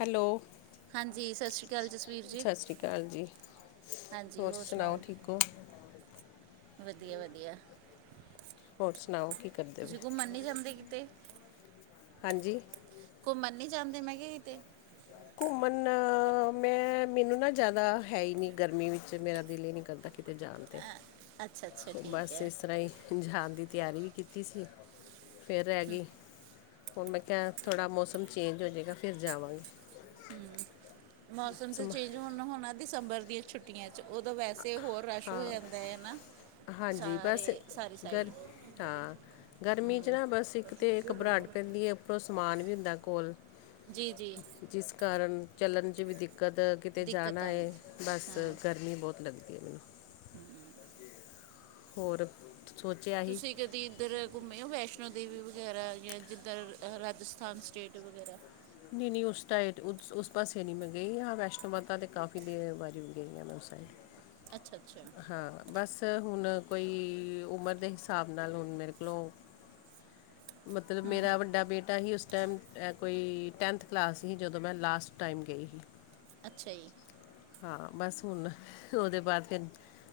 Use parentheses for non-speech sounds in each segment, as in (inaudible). Hello, ਹਾਂਜੀ ਸਸ ਰੀ ਕਾਲ ਜਸਵੀਰ ਜੀ। ਸਸ ਰੀ ਕਾਲ ਜੀ। ਹਾਂਜੀ ਹੋਰ ਸੁਣਾਓ ਸਨਾਓ, ਠੀਕ ਹੋ ਵਦੀਆ-ਵਦੀਆ। ਹੋਰ ਸਨਾਓ ਕੀ ਕਰਦੇ ਪਏ, ਕਿਤੇ ਹਾਂਜੀ। ਘੁੰਮਨ ਨੀ ਜਾਂਦੇ ਮੈਂ ਕਿਆ ਕਿਤੇ। ਘੁੰਮਨ ਮੈਂ ਮੈਨੂੰ ਨਾ ਜ਼ਾਦਾ ਹੈ ਈ ਨੀ ਗਰਮੀ ਵਿੱਚ ਮੇਰਾ ਦਿਲ ਈ ਨਈ ਕਰਦਾ। ਕਿਤੇ ਜਾਣ ਤੇ, ਅੱਛਾ ਅੱਛਾ ਠੀਕ ਬਸ ਹੈ ਏਸ ਤਰ੍ਹਾਂ ਈ ਜਾਨ ਦੀ ਤਿਆਰੀ ਵੀ ਕੀਤੀ ਸੀ। ਫੇਰ ਰੈ ਗੀ, ਹੁਨ ਮੈਂ ਕਿਆ ਥੋੜ੍ਹਾ ਮੌਸਮ ਚੇਂਜ ਹੋ ਜੇਗਾ ਫਿਰ ਜਾਵਾਂਗੀ। ਮੌਸਮ ਤੇ ਸਮ ਚੇਂਜ ਹਾਂ ਹੁਨ ਹੋਨੈ ਦਿਸੰਬਰ ਦੀਆਂ ਛੁੱ ਛੁਟੀਆਂ ਚ ਓਦੋਂ ਵੈਸੇ ਹੋਰ ਰਸ਼ ਹੋ ਜਾਂਦਾ ਐ ਨਾ। ਹਾਂਜੀ ਸਾਰੇ ਬਸ ਸਾਰੀ ਸਾਈਡ। ਗਰ ਹਾਂ ਗਰਮੀ ਚ ਨਾ ਬਸ ਇੱਕ ਤਾ ਘਬਰਾਟ ਪੈਂਦੀ ਏ ਉਪਰੋਂ ਸਮਾਨ ਵੀ ਹੁੰਦੈ ਕੋਲ। ਜੀ-ਜੀ। ਜਿਸ ਕਾਰਨ ਚੱਲਨ ਚ ਵੀ ਦਿੱਕਤ ਕਿਤੇ ਦਿੱਕਤ ਜਾਨਾ ਏ ਆਉਂਦੀ ਬਸ ਹਾਂ ਗਰਮੀ ਬੋਤ ਲੱਗਦੀ ਐ ਮੈਨੂੰ। ਹੋਰ ਸੋਚੇਆ ਹੀ ਜਦ ਇੱਦਰ ਘੁੰਮੇ ਹੋ ਵੈਸ਼ਨੋ ਦੇਵੀ ਵਗੈਰਾ ਜਾਂ ਜਿੱਦਰ ਰਾਜਸਥਾਨ ਸਟੇਟ ਵਗੈਰਾ ਨਈ-ਨਈ ਉਸ ਟਾਈਟ ਉਸ ਉਸ ਪਾਸੇ ਨੀ ਮੈਂ ਗਈ ਹਾਂ ਵੈਸ਼ਨੋ ਮਾਤਾ ਤੇ ਕਾਫੀ ਦੇਰ ਵਾਰੀ ਗਈ ਆਂ ਮੈਂ ਉਸ ਸਾਈਡ ਅੱਛਾ-ਅੱਛਾ। ਹਾਂ, ਬਸ ਹੁਨ ਕੋਈ ਉਮਰ ਦੇ ਹਿਸਾਬ ਨਾਲ ਹੁਨ ਮੇਰੇ ਕੋਲੋਂ (inaudible) ਮਤਲਬ ਮੇਰਾ ਵੱਡਾ ਬੇਟਾ ਹੀ ਉਸ ਟੈਮ ਕੋਈ ਟੈਂਥ ਕਲਾਸ ਸੀ, ਜਦੋਂ ਮੈਂ ਲਾਸਟ ਟਾਈਮ ਗਈ ਸੀ। ਅੱਛਾ ਜੀ ਹਾਂ, ਬਸ ਹੁਨ ਓਦੇ ਬਾਦ ਫਿਰ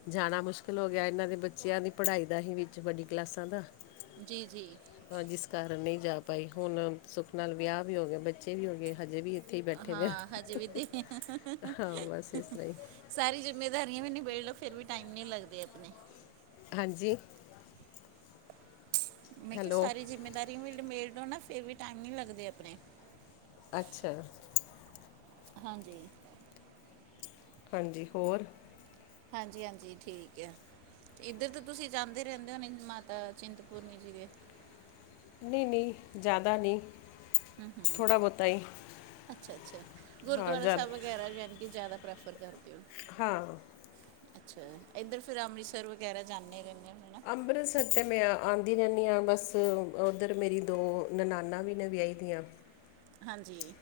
ਜਾਨਾ ਮੁਸ਼ਕਿਲ ਹੋ ਗੇਆ ਏਨਾਂ ਦੇ ਬੱਚਿਆਂ ਦੀ ਪੜ੍ਹਾਈ ਦਾ ਹੀ ਵਿੱਚ ਵੱਡੀ ਕਲਾਸਾਂ ਦਾ ਜੀ ਜੀ। ਹਾਂ, ਜਿਸ ਕਾਰਨ ਨਈ ਜਾ ਪਾਈ, ਹੁਣ ਸੁੱਖ ਨਾਲ ਵਿਆਹ ਵੀ ਹੋ ਗਿਆ, ਬੱਚੇ ਵੀ ਹੋ ਗਏ, ਹਜੇ ਵੀ ਇੱਥੇ ਹੀ ਬੈਠੇ ਨੇ ਹਾਂ ਹਜੇ ਵੀ ਦੇਖ ਹਾਂ, ਬਸ ਇਸ ਤਰ੍ਹਾਂ ਈ ਸਾਰੀ ਜਿੰਮੇਦਾਰੀਆਂ ਵੀ ਨਿਬੇੜ ਲੋ ਫਿਰ ਵੀ ਟਾਈਮ ਨੀ ਲੱਗਦੇ ਅਪਣੇ ਹਾਂਜੀ ਮੈਂ ਕਿਆ, ਹੈਲੋ ਸਾਰੀ ਜਿੰਮੇਦਾਰੀ ਵੀ ਨੀਮੇੜ ਲੋ ਨਾ ਫੇਰ ਵੀ ਟਾਈਮ ਨੀ ਲੱਗਦੇ ਅਪਣੇ ਅੱਛਾ ਹਾਂਜੀ। ਹਾਂਜੀ ਹੋਰ। ਹਾਂਜੀ, ਹਾਂਜੀ ਠੀਕ ਏ। ਇੱਧਰ ਤੇ ਤੁਸੀਂ ਜਾਂਦੇ ਰਹਿੰਦੇ ਹੋਣੇ, ਮਾਤਾ ਚਿੰਤਪੂਰਨੀ ਜੀ ਦੇ। ਨਈਂ ਨਈਂ, ਜ਼ਿਆਦਾ ਨਈਂ, ਥੋੜ੍ਹਾ ਬੋਤਾ ਈ। ਅੱਛਾ ਅੱਛਾ, ਗੁਰਦੁਆਰਾ ਸਾਹਿਬ ਵਗੈਰਾ ਯਾਨੀ ਕਿ ਜ਼ਿਆਦਾ ਪ੍ਰੈਫਰ ਕਰਦੇ ਔ। ਹਾਂ। ਅੱਛਾ, ਇੱਧਰ ਫਿਰ ਅੰਮ੍ਰਿਤਸਰ ਵਗੈਰਾ ਜਾਂਦੇ ਰੇਣੇ ਹੁਣੇ ਨਾ ਅੰਮ੍ਰਿਤਸਰ ਤੇ ਮੈਂ ਆਂਦੀ ਰਹਿਨੀ ਆਂ, ਬਸ ਉੱਧਰ ਮੇਰੀ ਦੋ ਨਨਾਨਾਂ ਵੀ ਵਿਆਈ ਦੀਆਂ। ਹਾਂਜੀ।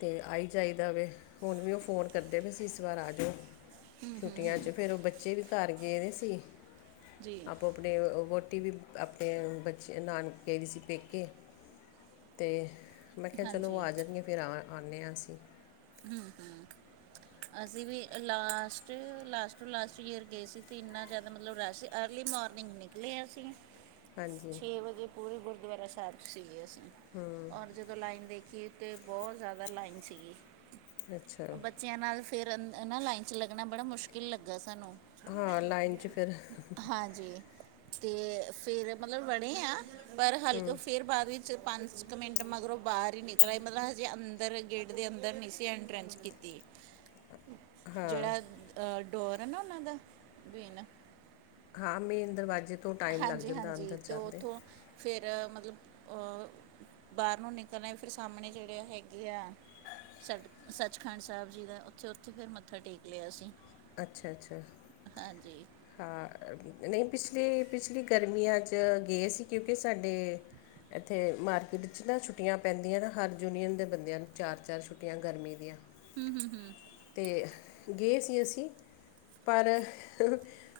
ਤੇ ਆਈ ਜਾਈਦਾ ਵੇ, ਹੁਣ ਵੀ ਉਹ ਫੋਨ ਕਰਦੇ ਪੇ ਸੀਂ ਇਸ ਵਾਰ ਆ ਜੋ ਛੁੱਟੀਆਂ ਚ ਫੇਰ ਉਹ ਬੱਚੇ ਵੀ ਘਰ ਗਏ ਦੇ ਸੀ ਜੀ ਆਪੋ ਆਪਣੇ ਵਹੁਟੀ ਵੀ ਆਪਣੇ ਬਚੇ ਨਾਨਕੇ ਗੇ ਦੀ ਸੀ ਪੇਕੇ ਤੇ ਮੈਂ ਕਿਆ, ਚਲੋ ਉਹ ਹਾਂਜੀ ਆ ਜਾਣਗੇ ਫਿਰ ਆਵਾਂ ਆਣੇ ਆਂ ਅਸੀਂ। ਹਂ, ਹਂ। ਅਸੀਂ ਵੀ last, last to last year ਗਏ ਸੀ ਤੇ ਇੰਨਾ ਜ਼ਿਆਦਾ ਮਤਲਬ ਰਸ਼ ਸੀ ਅਰਲੀ ਮੋਰਨਿੰਗ ਨੀ ਲਿਆਸੀ ਹਾਂਜੀ ਛੇ ਵਜੇ ਪੂਰੇ ਗੁਰਦੁਆਰਾ ਸਾਹਿਬ ਸੀਗੇ ਅਸੀਂ ਔਰ ਜਦੋਂ ਲਾਈਨ ਦੇਖੀਏ ਤੇ ਬੋਤ ਜ਼ਿਆਦਾ ਲਾਈਨ ਸੀਗੀ। ਅੱਛਾ। ਬੱਚਿਆਂ ਨਾਲ ਫਿਰ ਅ ਨਾ ਲਾਈਨ ਚ ਲੱਗਣਾ ਬੜਾ ਮੁਸ਼ਕਿਲ ਲੱਗਾ ਸਾਨੂੰ। ਹਾਂ ਲਾਈਨ ਚ ਫਿਰ। ਹਾਂਜੀ ਤੇ ਫਿਰ ਮਤਲਬ (unintelligible) ਆ ਪਰ ਹਲਕਾ ਫਿਰ ਬਾਅਦ ਵਿੱਚ ਪੰਜ ਕੁ ਮਿੰਟ ਮਗਰੋਂ ਉਹ ਬਾਹਰ ਈ ਨਿਕਲ ਆਈ ਮਤਲਬ ਹਜੇ ਅੰਦਰ ਗੇਟ ਦੇ ਅੰਦਰ ਨ੍ਹੀਂ ਸੀ ਤੇ ਐਂਟਰੈਂਸ ਕੀਤੀ ਜਿਹੜਾ ਅ ਡੋਰ ਏ ਨਾ ਉਹਨਾਂ ਦਾ ਬੇਨ ਹਾਂ, ਮੇਨ ਦਰਵਾਜ਼ੇ ਤੋਂ ਟਾਈਮ ਲੱਗ ਹਾਂਜੀ, ਜਾਂਦਾ ਹਾਂਜੀ ਅੰਦਰ ਤੇ ਜਾਂਦੇ ਉੱਥੋਂ ਫਿਰ ਮਤਲਬ ਓ ਬਾਰ ਨੂੰ ਨਿਕਲ ਆਈ ਫਿਰ ਸਾਹਮਣੇ ਜਿਹੜੇ ਹੈਗੇ ਆ ਸਟ ਸੱਚਖੰਡ ਸਾਹਿਬ ਜੀ ਦਾ, ਉੱਥੇ ਉੱਥੇ ਫਿਰ ਮੱਥਾ ਟੇਕ ਲਿਆ ਅਸੀਂ। ਅੱਛਾ ਅੱਛਾ। ਹਾਂਜੀ ਹਾਂ, ਨਈਂ ਪਿਛਲੀ, ਪਿਛਲੀ ਗਰਮੀਆਂ ਚ ਗਏ ਸੀ ਕਿਉਂਕਿ ਸਾਡੇ ਇੱਥੇ ਮਾਰਕੀਟ ਚ ਨਾ ਛੁੱਟੀਆਂ ਪੈਂਦੀਆਂ ਨਾ ਹਰ ਯੂਨੀਅਨ ਦੇ ਬੰਦਿਆਂ ਨੂੰ ਚਾਰ-ਚਾਰ ਛੁੱਟੀਆਂ ਗਰਮੀ ਦੀਆਂ। ਹਂ, ਹਂ, ਹਂ। ਤੇ ਗੇ ਸੀ ਅਸੀਂ ਪਰ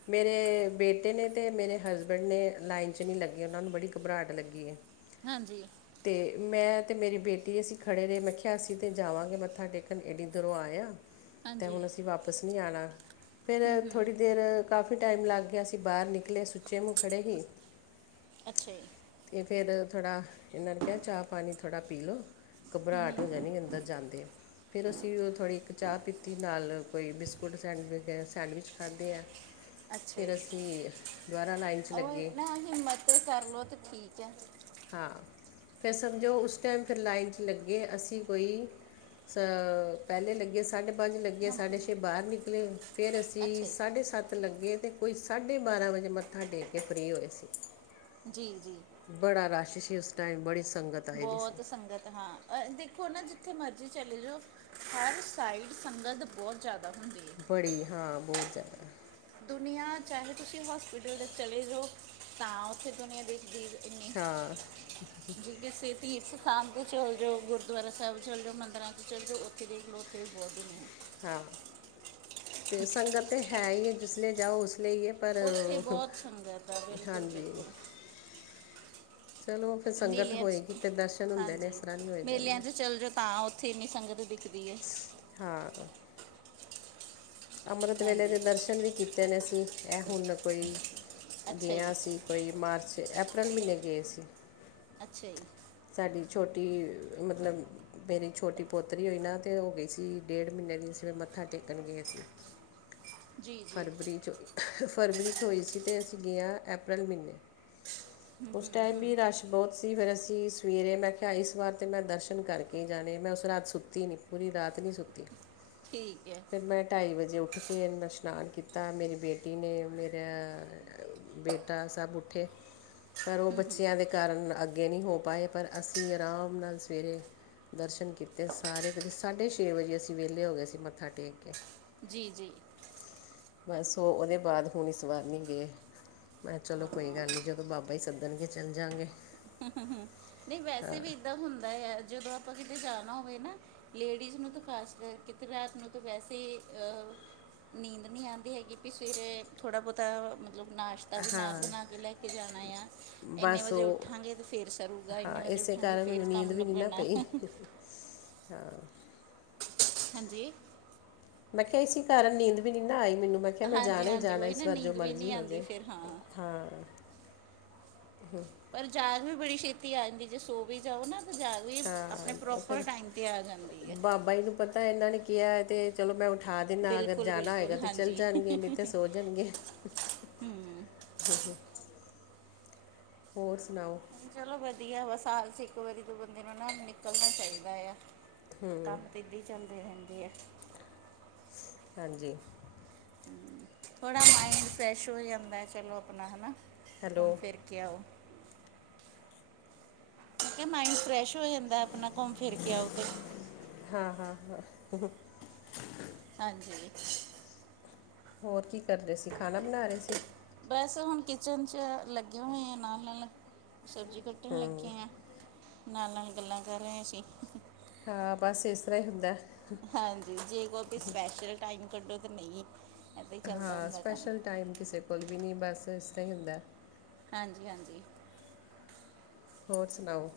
ਮੇਰੇ ਬੇਟੇ ਨੇ ਤੇ ਮੇਰੇ ਹਸਬੈਂਡ ਨੇ ਲਾਈਨ ਚ ਨਈਂ ਲੱਗੇ ਉਹਨਾਂ ਨੂੰ ਬੜੀ ਘਬਰਾਹਟ ਲੱਗੀ ਐ। ਹਾਂਜੀ। ਅਤੇ ਮੈਂ ਤੇ ਮੇਰੀ ਬੇਟੀ ਅਸੀਂ ਖੜ੍ਹੇ ਰਹੇ ਮੈਂ ਕਿਹਾ ਅਸੀਂ ਤਾਂ ਜਾਵਾਂਗੇ ਮੱਥਾ ਟੇਕਣ ਏਨੀ ਦੁਰੋਂ ਆਯੇ ਆ। ਤੇ ਹਾਂਜੀ ਹੁਣ ਅਸੀਂ ਵਾਪਿਸ ਨੀ ਆਣਾ ਫੇਰ ਥੋੜ੍ਹੀ ਦੇਰ ਕਾਫੀ ਟਾਈਮ ਲੱਗ ਗਿਆ ਸੀ ਅਸੀਂ ਬਾਹਰ ਨਿਕਲੇ ਸੁੱਚੇ ਮੂੰਹ ਖੜ੍ਹੇ ਹੀ ਅੱਛਾ ਜੀ ਤੇ ਫਿਰ ਥੋੜ੍ਹਾ ਏਨਾਂ ਨੇ ਕੇਹਾ ਚਾਹ-ਪਾਣੀ ਥੋੜ੍ਹਾ ਪੀ ਲੋ ਘਬਰਾਟ ਹੋ ਜਾਣੀ ਅੰਦਰ ਜਾਂਦੇ ਫੇਰ ਅਸੀਂ ਓ ਥੋੜ੍ਹੀ ਇੱਕ ਚਾਹ ਪੀਤੀ ਨਾਲ ਕੋਈ ਬਿਸ ਕੁਟ ਸੈਂਡਵ ਸੈਂਡਵਿਚ ਖਾਦੇ ਆ। ਅੱਛਾ ਫੇਰ ਜੀ ਅਸੀਂ ਦੋਬਰਾਾ ਲਾਈਨ ਚ ਲੱਗੇ। ਹੈ ਹਿੰਮਤ ਕਰ ਲੋ ਤੇ ਠੀਕ ਐ। ਹਾਂ ਫਿਰ ਸਮਝੋ ਉਸ ਟਾਈਮ ਫਿਰ ਲਾਈਨ ਚ ਲੱਗੇ ਅਸੀਂ ਕੋਈ ਸ ਪੈਲੇ ਲੱਗੇ ਸੀ ਸਾਢੇ ਪੰਜ ਲੱਗੇ ਨਮਕ ਸਾਢੇ ਛੇ ਨਹੀਂ ਬਾਹਰ ਨਿਕਲੇ ਫੇਰ ਅਸੀਂ ਅੱਛਾ ਜੀ ਸਾਢੇ ਸੱਤ ਲੱਗੇ ਤੇ ਕੋਈ ਸਾਢੇ ਬਾਰਾਂ ਵਜੇ ਮੱਥਾ ਟੇਕ ਕੇ ਫ੍ਰੀ ਹੋਏ ਸੀ। ਜੀ-ਜੀ। ਬੜਾ ਰਸ਼ ਸੀ ਉਸ ਟਾਈਮ ਬੜੀ ਸੰਗਤ ਆਈ ਦੀ ਸੀ ਬੋਹਤ ਸੰਗਤ ਹਾਂ ਦੇਖੋ ਨਾ ਜਿੱਥੇ ਮਰਜ਼ੀ ਚਲੇ ਜਾਓ ਹਰ ਸਾਈਡ ਸੰਗਤ ਬੋਹਤ ਜ਼ਿਆਦਾ ਹੁੰਦੀ ਐ। ਬੜੀ ਹਾਂ ਬੋਤ ਜ਼ਿਆਦਾ। ਦੁਨੀਆ ਚਾਹੇ ਤੁਸੀਂ ਹੋਸਪਿਟਲ ਦੇ ਚਲੇ ਜੋ ਤਾਂ ਓਥੇ ਦੁਨੀਆ ਦਿਖੇਗੀ। ਹਾਂ (unintelligible) ਜੀ ਕਿਸੇ ਤੀਰਥ ਸਥਾਨ ਤੇ ਚੱਲ ਜੋ ਗੁਰਦੁਆਰਾ ਸੈਬ ਚੱਲ ਜੋ ਮੰਦਿਰਾਂ ਤੇ ਚੱਲ ਜੋ ਫਿਰ ਦੇਖ ਲੋ ਓਥੇ ਵੀ‌ ਬੋਤ ਹੁੰਦੀ ਦੂਨੀਆਂ। ਹਾਂ ਤੇ ਸੰਗਤ ਤਾਂ ਹੈ ਈ ਏ ਜਿਸਲੇ ਜਾਓ ਉਸ ਲੇ ਈ ਏ। ਪਰ ਉੱਥੇ ਬਹੁਤ ਸੰਗਤ ਆ ਬਿਲਕੁਲ ਹਾਂਜੀ ਬਿਲਕੁਲ ਚਲੋ ਫਿਰ ਸੰਗਤ ਮੇਲੇਆਂ ਹੋਏਗੀ ਚ ਅਤੇ ਦਰਸ਼ਨ ਹੁੰਦੇ ਨੇ ਹਾਂਜੀ ਇਸ ਤਰ੍ਹਾਂ ਨਹੀਂ ਹੋਏ ਮੇਲਆਂ ਜਾਂਦੇ ਚ ਚੱਲ ਜੋ ਤਾਂ ਓਥੇ ਇੰਨੀ ਸੰਗਤ ਦਿਖ ਦੀ ਏ। ਹਾਂ। ਅੰਮ੍ਰਿਤ ਵੇਲੇ ਹਾਂਜੀ ਦੇ ਦਰਸ਼ਨ ਵੀ ਕੀਤੇ ਨੇ ਅਸੀ ਐ ਹੁਣ ਕੋਈ ਅੱਛਾ ਗੇ ਆ ਜੀ ਅਸੀ ਕੋਈ ਮਾਰਚ ਐਪ੍ਰੈਲ ਮੀਨੇ ਗਏ ਸੀਂ। ਅੱਛਾ ਜੀ। ਸਾਡੀ ਛੋਟੀ ਮਤਲਬ ਮੇਰੀ ਛੋਟੀ ਪੋਤਰੀ ਹੋਈ ਨਾ ਤੇ ਹੋ ਗਈ ਸੀ ਡੇਢ ਮੀਨੇ ਦੀ ਅਸੀਂ ਫੇਰ ਮੱਥਾ ਟੇਕਣ ਗਏ ਸੀ। ਜੀ ਜੀ ਫਰਵਰੀ ਚ ਫਰਵਰੀ ਚ ਹੋਈ ਸੀ ਤੇ ਅਸੀਂ ਗਏ ਹਾਂ ਅਪ੍ਰੈਲ ਮੀਨੇ ਉਸ ਟਾਈਮ ਵੀ ਰਾਸ਼ ਬੋਤ ਸੀ ਫਿਰ ਅਸੀਂ ਸਵੇਰੇ ਮੈਂ ਕੇਹਾ ਇਸ ਵਾਰ ਤੇ ਮੈਂ ਦਰਸ਼ਨ ਕਰਕੇ ਜਾਣੇ ਆ ਮੈ ਉਸ ਰਾਤ ਸੁੱਤੀ ਨੀ ਪੂਰੀ ਰਾਤ ਨੀ ਸੁੱਤੀ। ਠੀਕ ਐ। ਫਿਰ ਮੈਂ ਢਾਈ ਵਜੇ ਉੱਠ ਕੇ ਨਸ਼ਨਾਨ ਕੀਤਾ ਮੇਰੀ ਬੇਟੀ ਨੇ ਮੇਰੇ ਬੇ ਤਾਂ ਸਭ ਉੱਠੇ। ਪਰ ਓ ਬੱਚਿਆਂ ਦੇ ਕਾਰਨ ਅੱਗੇ ਨਈ ਹੋ ਪਾਏ ਪਰ ਅਸੀਂ ਆਰਾਮ ਨਾਲ ਸਵੇਰੇ ਦਰਸ਼ਨ ਕਰ ਕੀਤੇ ਸਾਰੇ ਕਿਤੇ ਸਾਢੇ ਛੇ ਵਜੇ ਅਸੀਂ ਵੇਲੇ ਹੋਗੇ ਸੀ ਮੱਥਾ ਟੇਕ ਕੇ। ਜੀ-ਜੀ। ਬਸ ਉਹ ਉਹਦੇ ਬਾਅਦ ਹੁਣ ਇਸ ਵਾਰ ਨਹੀਂ ਗਏ ਮੈਂ ਕਿਹਾ ਚਲੋ ਕੋਈ ਹਾਂ ਗੱਲ ਨਹੀਂ ਜਦੋਂ ਬਾਬਾ ਹੀ ਸੱਦਣਗੇ ਚੱਲ ਜਾਂਗੇ ਹ ਨਹੀਂ ਵੈਸੇ ਵੀ ਏਦਾਂ ਹੁੰਦਾ ਆ ਜਦੋਂ ਆਪਾਂ ਕਿਤੇ ਜਾਣਾ ਹੋਵੇ ਨਾ ਲੇਡੀਜ਼ ਨੂੰ ਤਾਂ ਖ਼ਾਸ ਕਰਕੇ ਕਿਤੇ ਰਾਤ ਨੂੰ ਤਾਂ ਵੈਸੇ ਅ ਨੀਂਦ ਨਹੀਂ ਆਂਦੀ ਹੈਗੀ ਵੀ ਸਵੇਰੇ ਥੋੜ੍ਹਾ ਬਹੁਤਾ ਮਤਲਬ ਨਾਸ਼ ਤਾਂ ਵੀ ਨਾ ਹਾਂ ਬਣਾ ਕੇ ਲੈ ਕੇ ਜਾਣਾ ਆ ਇੰਨੇ ਬਸ ਵਜੇ ਉੱਠ ਉਹ ਉੱਠਾਂਗੇ ਤੇ ਫੇਰ ਸਰੂਗਾ ਇੰਨੇ ਹਾਂ ਵਜੇ ਇਸੇ ਉੱਠਾਂਗੇ ਕਾਰਨ ਫੇਰ ਮੈਨੂੰ ਕੰਮ ਨੀਂਦ ਵੀ ਨਹੀਂ ਨਾ ਲਭਣਾ ਪਈ (inaudible) ਹਾਂਜੀ ਮੈਂ ਕਿਹਾ ਇਸ ਕਾਰਨ ਨੀਂਦ ਵੀ ਨਹੀਂ ਨਾ ਆਈ ਮੈਨੂੰ ਮੈਂ ਕਿਹਾ ਮੈਂ ਹਾਂਜੀ ਜਾਣਾ ਹੀ ਹਾਂਜੀ ਜਾਣਾ ਉਹੀ ਇਸ ਨਾ ਵਾਰ ਜੋ ਨੀਂਦ ਵੀ ਮਰਜ਼ੀ ਨਹੀਂ ਹੋ ਆਉਂਦੀ ਜੇ ਫਿਰ ਹਾਂ ਹ ਪਰ ਜਾਗ ਵੀ ਬੜੀ ਛੇਤੀ ਆ ਜਾਂਦੀ ਜੇ ਸੋ ਵੀ ਜਾਓ ਨਾ ਜਾਗ ਹਾਂ ਆਪਣੇ ਪ੍ਰੋਪਰ ਟਾਈਮ ਤੇ ਆ ਜਾਂਦੀ ਹੈ। ਬਾਈ ਨੂੰ ਪਤ ਤਾਂ ਇਹਨਾਂ ਨੇ ਕਿਹਾ ਹੈ ਤੇ ਚਲੋ ਮੈਂ ਉਠਾ ਦਿੰਦਾ ਅਗਰ ਬਿਲਕੁਲ ਜਾਣਾ ਬਿਲਕੁਲ ਹੋਏਗਾ ਤਾਂ ਚੱਲ ਹਾਂਜੀ ਜਾਣਗੇ ਨਹੀਂ ਤਾਂ ਸੋ ਜਾਣਗੇ ਹਮ ਹੋਰ ਸੁਣਾਓ ਚਲੋ ਵਧੀਆ ਬਸ ਹਾਲ 'ਚ ਇੱਕ ਵਾਰੀ ਦੋ ਬੰਦੇ ਨੂੰ ਨਾ ਨਿਕਲਣਾ ਚਾਹੀਦਾ ਆ ਕੰਮ ਤੇ ਇਦਾ ਇ ਚੱਲਦੇ ਰਹਿੰਦੇ ਏ ਹਾਂਜੀ ਥੋੜ੍ਹਾ ਮਾਈੰਡ ਫਰੈਸ਼ ਹੋ ਜਾਂਦਾ ਚਲੋ ਆਪਣਾ ਹੈਨਾ ਘੁੰਮ ਹੈਲੋ ਫਿਰ ਕੇ ਆਓ ਕੇ ਮਾਇੰਡ ਫਰੈਸ਼ ਹੋ ਜਾਂਦਾ ਆਪਣਾ ਘੁੰਮ ਫਿਰ ਕੇ ਆਓ ਤੇ ਹਾਂ ਹਾਂ ਹਾਂ ਹਾਂਜੀ ਹੋਰ ਕੀ ਕਰ ਰਹੇ ਸੀ ਖਾਣਾ ਬਣਾ ਰਹੇ ਸੀ। ਬਸ ਹੁਣ ਕਿਚਨ 'ਚ ਲੱਗੇ ਹੋਏ ਆ ਨਾਲ ਨਾਲ ਸਬਜ਼ੀ ਕੱਟ ਕੱਟਣ ਲੱਗੇ ਆ ਨਾਲ ਨਾਲ ਗੱਲਾਂ ਕਰ ਰਹੇ ਸੀ। ਹਾਂ ਬਸ ਇਸ ਤਰ੍ਹਾਂ ਹੀ ਹੁੰਦਾ ਹਾਂਜੀ ਜੇ ਕੋਈ ਸਪੈਸ਼ਲ ਟਾਈਮ ਕੱਢੋ ਤਾਂ ਨਹੀਂ ਏਦਾਂ ਹੀ ਚੱਲਦਾ ਹਾਂ ਹੁੰਦਾ ਕੰਮ ਸਪੈਸ਼ਲ ਟਾਈਮ ਕਿਸੇ ਕੋਲ ਵੀ ਨਹੀਂ ਬਸ ਇਸ ਤਰ੍ਹਾਂ ਹੀ ਹੁੰਦਾ ਹਾਂਜੀ ਹਾਂਜੀ ਹੋਰ ਸੁਣਾਓ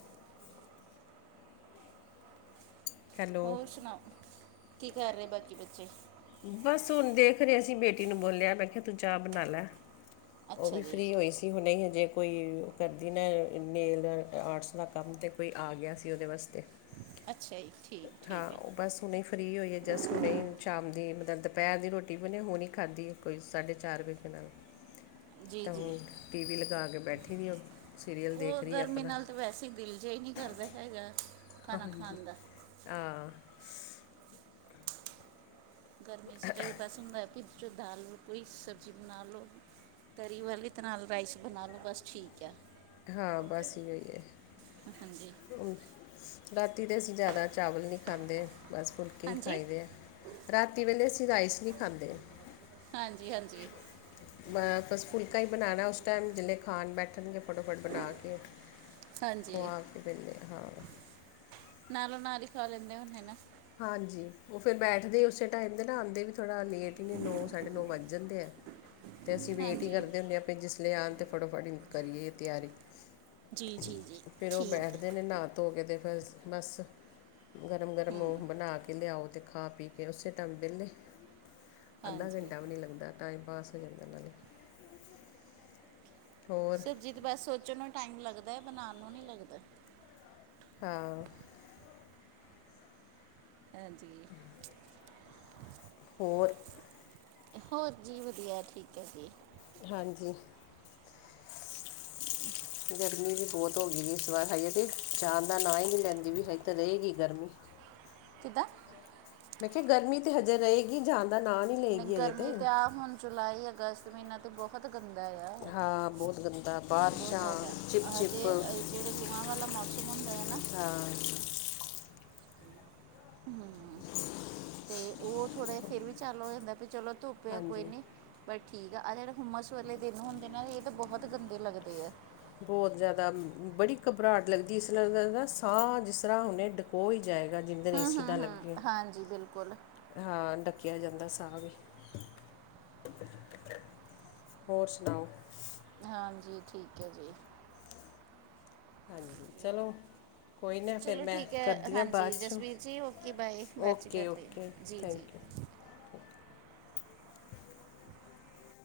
ਹੈਲੋ ਹੋਰ ਸੁਣਾਓ ਕੀ ਕਰ ਰਹੇ ਬਾਕੀ ਬੱਚੇ ਬਸ ਹੁਣ ਦੇਖ ਰਹੇ ਅਸੀਂ ਬੇਟੀ ਨੂੰ ਬੋਲਿਆ ਮੈਂ ਕਿਹਾ ਤੂੰ ਚਾਹ ਬਣਾ ਲੈ ਉਹ ਅੱਛਾ ਵੀ ਜੀ ਫ੍ਰੀ ਹੋਈ ਸੀ। ਸੀ ਹੁਣੇ ਹਜੇ ਕੋਈ ਉਹ ਕਰਦੀ ਨਾ ਨੇਲ ਆਰਟਸ ਦਾ ਕੰਮ ਤਾਂ ਕੋਈ ਆ ਗਿਆ ਸੀ ਉਹਦੇ ਵਾਸਤੇ ਅੱਛਾ ਜੀ ਠੀਕ ਹਾਂ ਹੈ ਉਹ ਬਸ ਹਣੇ ਫਰੀ ਹੋਈ ਹੈ ਜਸਟ ਹਣੇ ਸ਼ਾਮ ਦੀ ਮਤਲਬ ਦੁਪਹਿਰ ਦੀ ਰੋਟੀ ਵੀ ਉਹਨੇ ਹੁਣੀ ਖਾਧੀ ਕੋਈ ਸਾਢੇ ਚਾਰ ਵਜੇ ਦੇ ਨਾਲ (inaudible) ਤਾਂ ਜੀ ਹੁਣ ਟੀ ਵੀ ਲਗਾ ਕੇ ਬੈਠੀ ਰਹੀ ਉਹ ਸੀਰੀਅਲ ਦੇਖ ਉਹ ਰਹੀ ਗਰਮੀ ਆਪਣਾ ਨਾਲ ਤਾਂ ਵੈਸੇ ਹੀ ਦਿਲ ਜਿਹਾ ਹੀ ਨਹੀਂ ਕਰਦਾ ਹੈਗਾ ਖਾਣਾ ਹਾਂਜੀ ਖਾਣ ਦਾ ਹਾਂ ਗਰਮੀ ਚ ਤਾਂ ਬਸ ਹੁੰਦਾ ਵੀ ਦਾਲ ਕੋਈ ਸਬਜ਼ੀ ਬਣਾ ਲਓ ਤਰੀ ਵਾਲੀ ਤ ਨਾਲ ਰਾਈਸ ਬਣਾ ਲਓ ਬਸ ਠੀਕ ਆ ਹਾਂ ਬਸ ਇਹੋ ਹੀ ਹੈ ਹਾਂਜੀ ਰਾਤੀ ਦੇ ਅਸੀਂ ਜ਼ਿਆਦਾ ਚਾਵਲ ਨਹੀਂ ਖਾਂਦੇ ਬਸ ਫੁਲਕੇ ਹੀ ਹਾਂਜੀ ਖਾਈਦੇ ਆ ਰਾਤੀ ਵੇਲੇ ਅਸੀਂ ਰਾਈਸ ਨਹੀਂ ਖਾਂਦੇ ਹਾਂਜੀ ਹਾਂਜੀ ਬਸ ਫੁਲਕਾ ਹੀ ਬਣਾਣਾ ਉਸ ਟਾਈਮ ਜਲੇ ਖਾਣ ਬੈਠਣਗੇ ਫਟੋਫਟ ਬਣਾ ਕੇ। ਹਾਂਜੀ ਖਵਾ ਕੇ ਪਹੇ ਹਾਂ। ਨਾਲੋਂ ਨਾਲ ਹੀ ਖਾ ਲੈਂਦੇ ਹੁਣ ਹਨਾ। ਹਾਂਜੀ ਉਹ ਫਿਰ ਬੈਠਦੇ ਉਸੇ ਟਾਈਮ ਦੇ ਨਾ ਆਉਂਦੇ ਵੀ, ਥੋੜ੍ਹਾ ਲੇਟ ਹੀ ਨਹੀਂ ਨੌਂ ਸਾਢੇ ਨੌ ਵੱਜ ਜਾਂਦੇ ਆ ਅਤੇ ਅਸੀਂ ਵੇਟ ਹੀ ਹਾਂਜੀ ਕਰਦੇ ਹੁੰਦੇ ਹਾਂ ਆਪਾਂ ਜਿਸ ਲਿਆਉਣ ਤੇ ਫਟੋਫਟ ਕਰੀ ਇਹ ਤਿਆਰੀ ਜੀ ਜੀ ਜੀ ਫਿਰ ਉਹ ਠੀਕ ਹੈ ਬੈਠਦੇ ਨੇ ਨਹਾਂ ਧੋ ਕੇ ਅਤੇ ਫਿਰ ਬਸ ਗਰਮ ਗਰਮ ਬਣਾ ਕੇ ਲਿਆਓ ਅਤੇ ਖਾ ਪੀ, ਅਤੇ ਉਸੇ ਟਾਈਮ ਵਿਹਲੇ ਅੱਧਾ ਹਾਂਜੀ ਘੰਟਾ ਵੀ ਨਹੀਂ ਲੱਗਦਾ ਟਾਈਮ ਪਾਸ ਹੋ ਜਾਂਦਾ ਉਹਨਾਂ ਨੇ, ਹੋਰ ਸਬਜ਼ੀ ਤੇ ਬਸ ਸੋਚਣ ਨੂੰ ਟਾਈਮ ਲੱਗਦਾ ਬਣਾਉਣ ਨੂੰ ਨੀ ਲੱਗਦਾ ਹਾਂ ਹਾਂਜੀ ਜੀ ਹੋਰ? ਹੋਰ ਜੀ ਵਧੀਆ ਠੀਕ ਹੈ ਜੀ, ਹਾਂਜੀ, (unintelligible) ਗਰਮੀ ਵੀ ਬਹੁਤ ਹੋ ਗਈ ਵੀ ਇਸ ਵਾਰ ਹਜੇ ਤੇ ਜਾਣ ਦਾ ਨਾਂ ਹੀ ਨਹੀਂ ਲੈਂਦੀ ਵੀ ਹਜੇ ਤਾਂ ਰਹੇਗੀ ਗਰਮੀ ਕਿਦਾਂ? ਮੈਂ ਕਿਹਾ ਗਰਮੀ ਤੇ ਹਜੇਰ ਰਹੇਗੀ ਜਣ ਦਾ ਨਾਂ ਨੀ ਨਹੀਂ ਲਏਗੀ ਅਜੇ ਤੇ ਗਰਮੀ ਆ ਹੁਣ ਜੁਲਾਈ ਅਗਸਤ ਮਹੀਨਾ ਬਹੁਤ ਗੰਦਾ ਆ ਹਾਂ ਬਹੁਤ ਗੰਦਾ ਬਹੁਤ ਬਾਰਿਸ਼ਾਂ ਜ਼ਿਆਦਾ ਚਿਪ ਹਜੇ ਚਿਪ ਜਿਹੜੇ ਲੂਹਾਂ ਵਾਲਾ ਮੌਸਮ ਸੰਬੰਧ ਹੈ ਨਾ ਹਾਂ, ਹੂੰ, ਤੇ ਉਹ ਥੋੜ੍ਹਾ ਜਿਹਾ ਫਿਰ ਵੀ ਚੱਲ ਹੋ ਜਾਂਦਾ ਵੀ ਚਲੋ ਧੁੱਪਿਆ ਕੋਈ ਹਾਂਜੀ ਨਹੀਂ ਬਟ ਠੀਕ ਆਹ ਜਿਹੜੇ ਹੁੰਮਸ ਵਾਲੇ ਦਿਨ ਹੁੰਦੇ ਨਾ ਇਹ ਤਾਂ ਬਹੁਤ ਗੰਦੇ ਲੱਗਦੇ ਆ। ਬਹੁਤ ਜ਼ਿਆਦਾ ਬੜੀ ਘਬਰਾਹਟ ਲੱਗਦੀ ਇਸਰ੍ਹਾਂਦਾ ਸਾਹ ਜਿਸ ਤਰ੍ਹਾ ਕੋ ਹੀ ਜਾਏਗਾ ਜਿੰਦੇ ਨੂੰ ਹੂੰ ਏਸੀ ਹੂੰ ਨਾ ਹੂੰ ਲੱਗੇ ਹਾਂਜੀ ਬਿਲਕੁਲ ਹਾਂ ਡੱਕਿਆ ਜਾਂਦਾ ਸਾਹ ਵੀ ਹੋਰ ਸੁਣਾਓ? ਹਾਂਜੀ ਠੀਕ ਹੈ ਜੀ। ਹਾਂਜੀ ਚਲੋ, ਕੋਈ ਨਾ ਫਿਰ ਚਲੋ ਮੈਂ ਠੀਕ ਹੈ ਕਰਦੀ ਹਾਂ ਹਾਂਜੀ ਬਾਅਦ ਚ ਜਸਵੀਰ ਜੀ ਓਕੇ ਬਾਏ ਬਾਅਦ ਚ ਓਕੇ ਕਰਦੇ ਓਕੇ ਹਾਂ। ਜੀ ਜੀ ਥੈਂਕ ਯੂ